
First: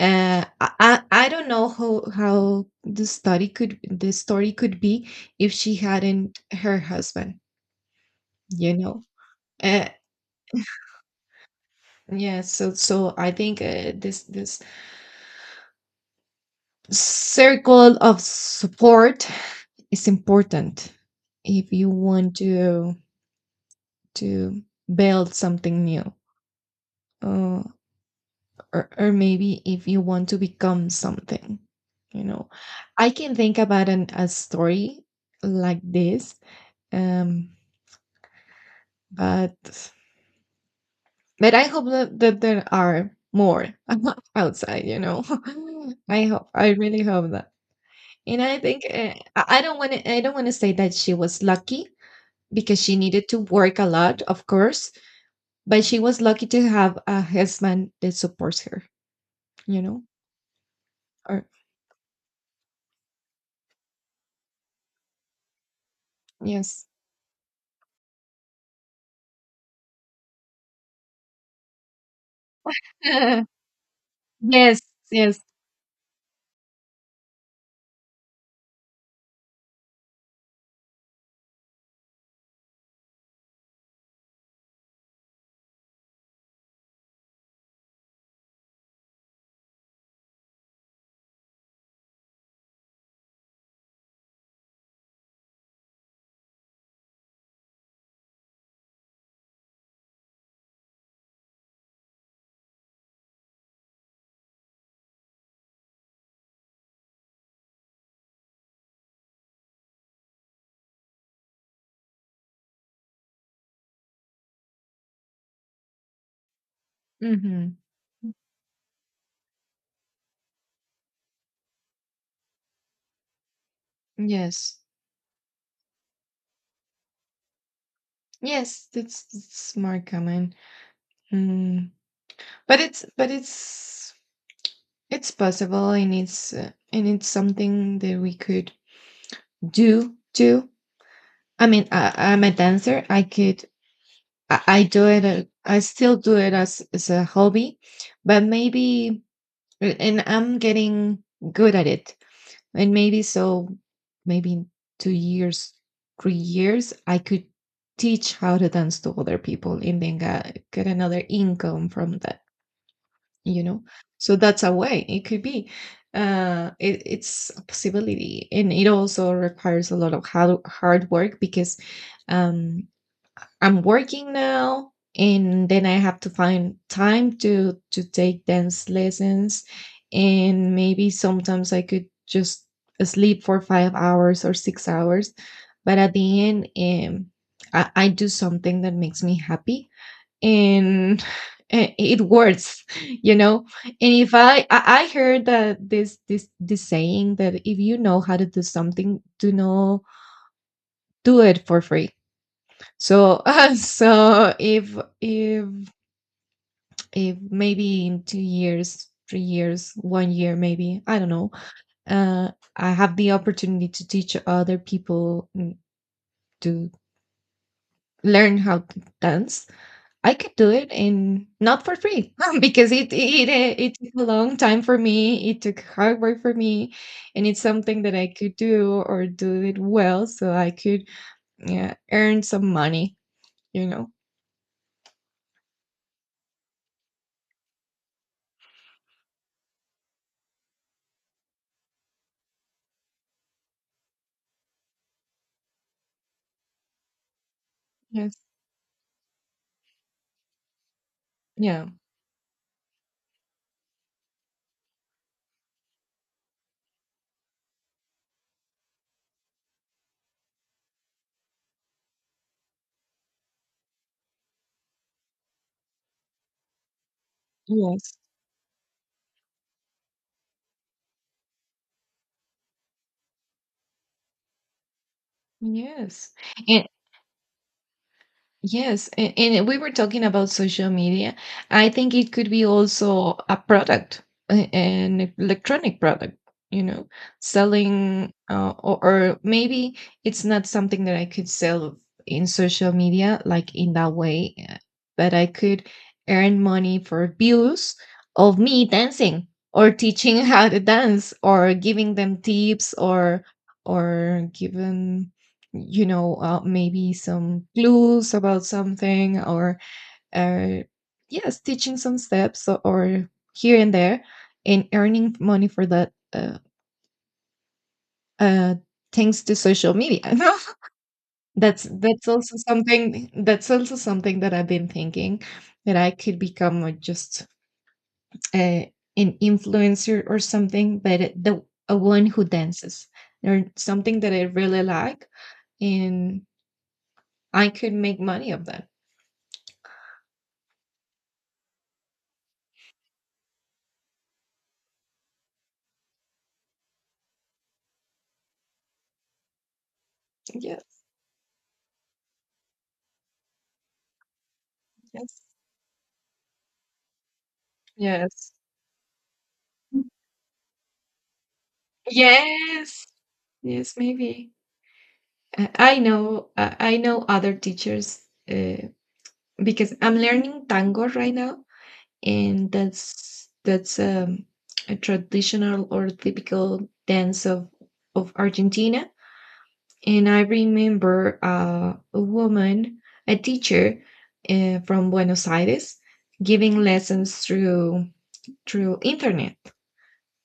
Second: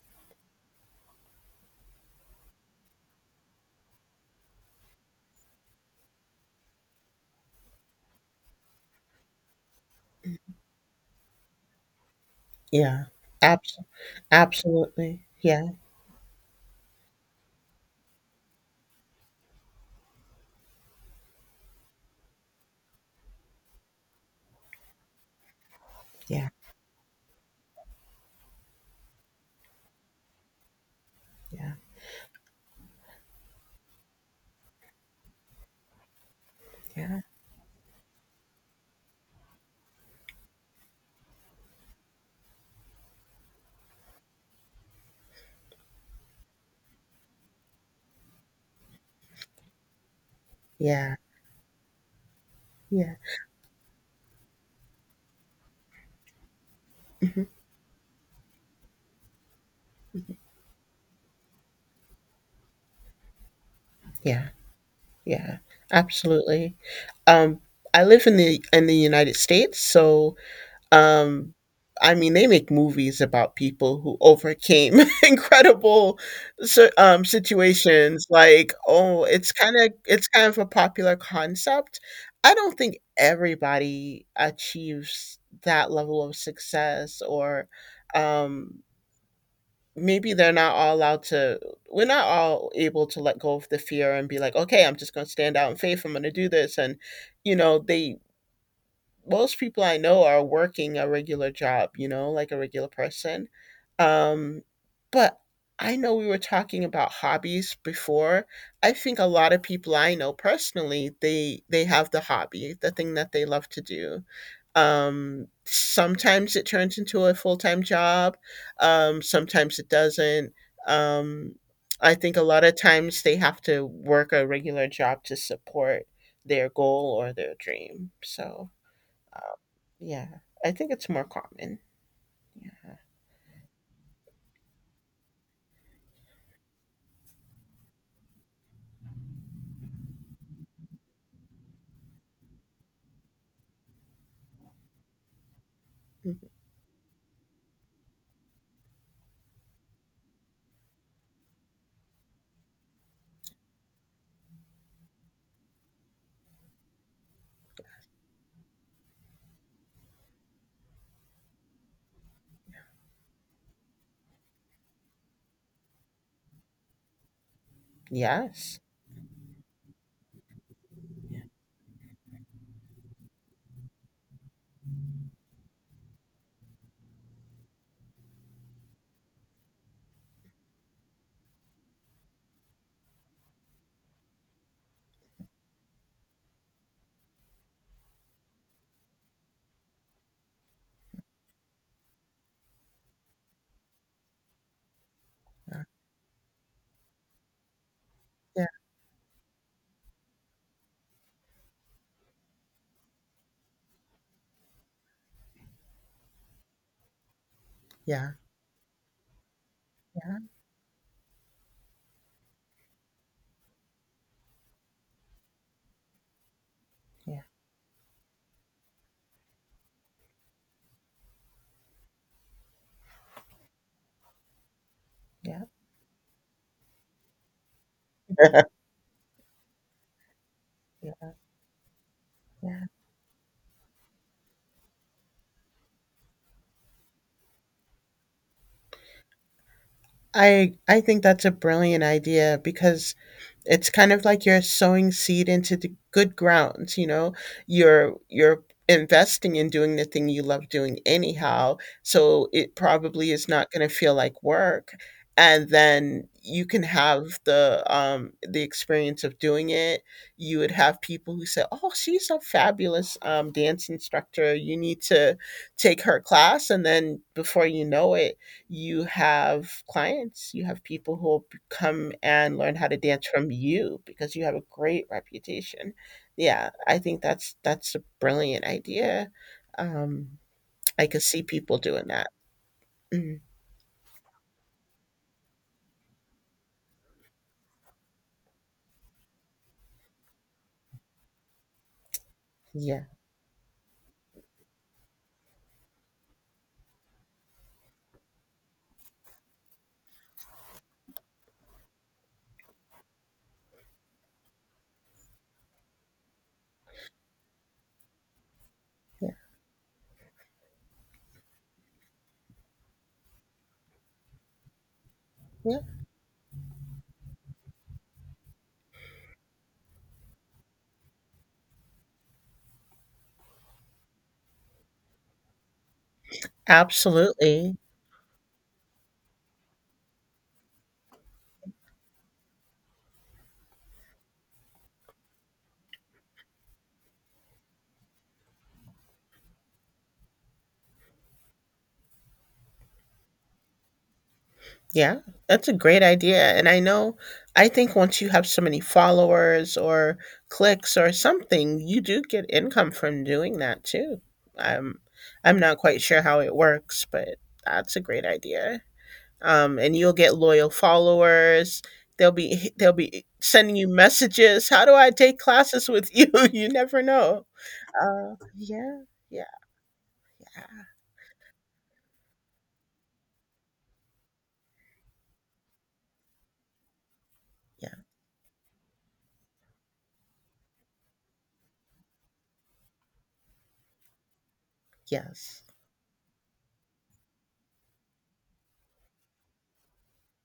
I, I don't know how, the story could be if she hadn't her husband, you know. uh, yeah, so,
Yeah.
I think,
Abs-
this,
Absolutely. Yeah.
circle of support is important if you want to, to build something new,
Yeah.
uh, or, maybe if you want to become something,
Yeah.
you know. I can think about a story like this,
Yeah.
um but, I hope that there are more, outside, you know. I really hope that. And I think, I don't want to, say that she
Yeah.
was lucky, because she
Yeah.
needed to work a lot, of course, but she was lucky to have a
Hmm.
husband that supports her, you know, or,
Yeah. Yeah. Absolutely.
yes.
Um, I live in the United States. Um, I mean, they make movies about people who
Yes,
overcame
yes.
incredible situations. Like, oh, it's kind of a popular concept. I don't think everybody achieves that level of success, or um, maybe they're not all allowed to. We're not all able to let go of the fear and be like, okay, I'm just going to stand out in faith. I'm going to do this, and, you know, they most people I know are working a regular job, you know, like a regular person. Um, but I know we were talking about hobbies before. I think a lot of people I know personally, they have the hobby, the thing that they love to do. Sometimes it turns into a full
Mhm.
time job. Sometimes it doesn't. Um, I think a lot of times they have to work a
Yes.
regular job to support their goal or their dream. So
Yes, that's, more
yeah,
common.
I think it's more common.
Mm. But
Yeah.
it's, it's possible, and it's something that we could do too. I mean, I'm a dancer. I do it, I still do
Mhm.
it as, a hobby, but maybe, and I'm getting good at it. And maybe, in 2 years, 3 years, I could teach how to dance to other people, and then get another income from that, you know, so that's a way it could be. It, it's a possibility, and
Yes.
it also requires a lot of hard, hard work, because, um I'm working now, and then I have to find time to, take dance lessons, and maybe sometimes I could just sleep for 5 hours or 6 hours. But at the end, I do something that makes me happy, and it works, you know. And if I heard
Yeah.
that this, saying that if you know how to do
Yeah.
something, do it for free. So, so, if, maybe in
Yeah.
2 years, 3 years, one
Yeah.
year, maybe I don't know, uh, I have the opportunity to teach other people, to learn how to dance. I could do it, and not for free, because it, it took a long time for me. It
Yeah.
took hard work for me, and it's something that I could do, or do it well, so I could,
Yeah.
yeah, earn some
Yeah.
money. You know.
I think that's a brilliant idea, because it's kind of like you're sowing seed into the good grounds, you know. You're
Yes.
you're investing in doing the thing you love doing anyhow,
Yeah.
so it probably is not going to feel like work. And then you can have the experience of doing it. You would have people who say, "Oh, she's a fabulous dance instructor. You need to take her class." And then before you know
Yes.
it, you have clients, you have people who will come and learn how to dance from you because you have a great reputation.
Yes.
Yeah,
And
I think that's a brilliant
yes,
idea.
and we were talking
Um,
about social
I could
media.
see people
I
doing
think
that.
it could be also
Mhm.
a product, an electronic product, you know, selling, or, maybe it's not something that I could sell in social
Yeah,
media, like in that way, but I could earn money for views of me dancing, or teaching, how to dance, or giving them tips, or giving, you know, maybe some clues about
yeah,
something, or, uh, yes, teaching some steps, or here and there, and earning money
yeah.
for that, uh, thanks to social media. That's, also something, that I've been thinking, that I could become, just,
Absolutely.
uh, an influencer or something, but it- the a one who dances, or something that I really like, and I could make money of that.
Yeah, that's a great idea. And I know, I think once you have so many followers or
Yes.
clicks or something, you do get income from doing that too. I'm,
Yes.
I'm not quite sure how it works, but that's a great
Yes.
idea. And you'll get loyal followers. They'll be they'll
Yes.
be sending you
Yes, maybe.
messages. How do I take classes with you? You
I
never
know
know.
other teachers, uh,
Yeah, yeah,
because I'm learning
yeah,
tango right now, and that's a traditional or typical dance
yeah.
of Argentina. And I remember, a woman, a teacher, from Buenos
Yes,
Aires, giving lessons through, internet.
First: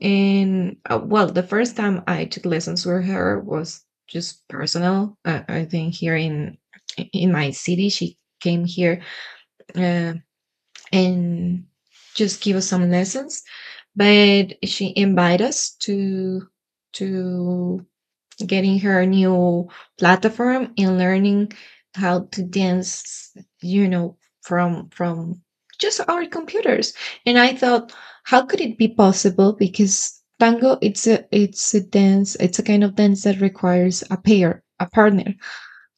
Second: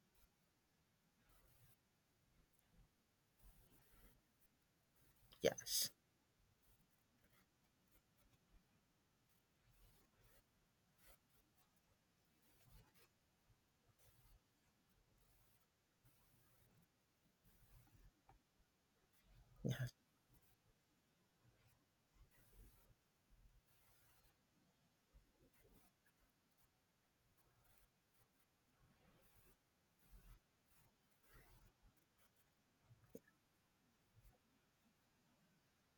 And, well, the first time I took lessons with her was just personal. I
yes,
think here, in my city, she came here, uh, and just give us some lessons. But she invited us to, to getting her a new
yeah,
platform and learning how to dance, you know, from just our computers. And I thought, how could it be possible, because tango, it's a kind of dance that requires a partner.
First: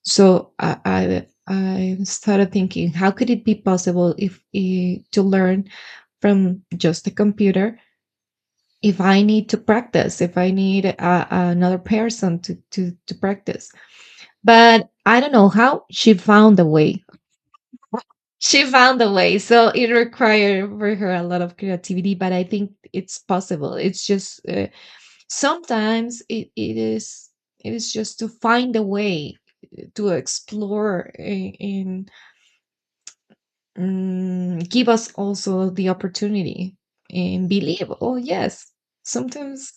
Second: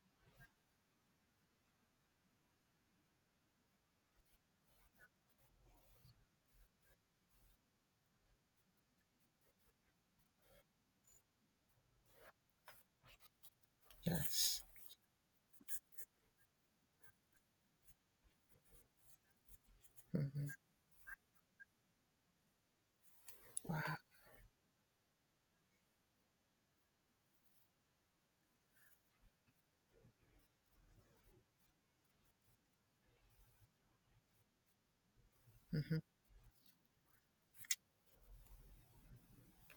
So I started thinking, how could it be possible, if, to learn from just a computer, if I need to practice, if I need another person to practice.
yes.
But I don't know how she found a way. She found a way. So it
Hmm.
required for her a lot of creativity, but I think it's possible.
Wow.
It's just, sometimes it is, just to find a way, to explore, and, give us also the
Hmm.
opportunity, and believe. Oh, yes, sometimes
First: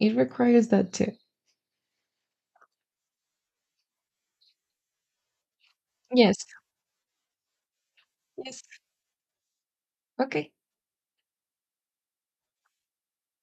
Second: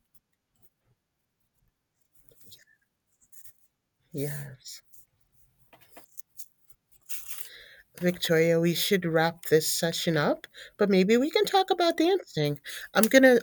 it requires that too.
Yes.
Yes.
Victoria,
Yes.
we should wrap this session up,
Okay.
but maybe we can talk about dancing. I'm gonna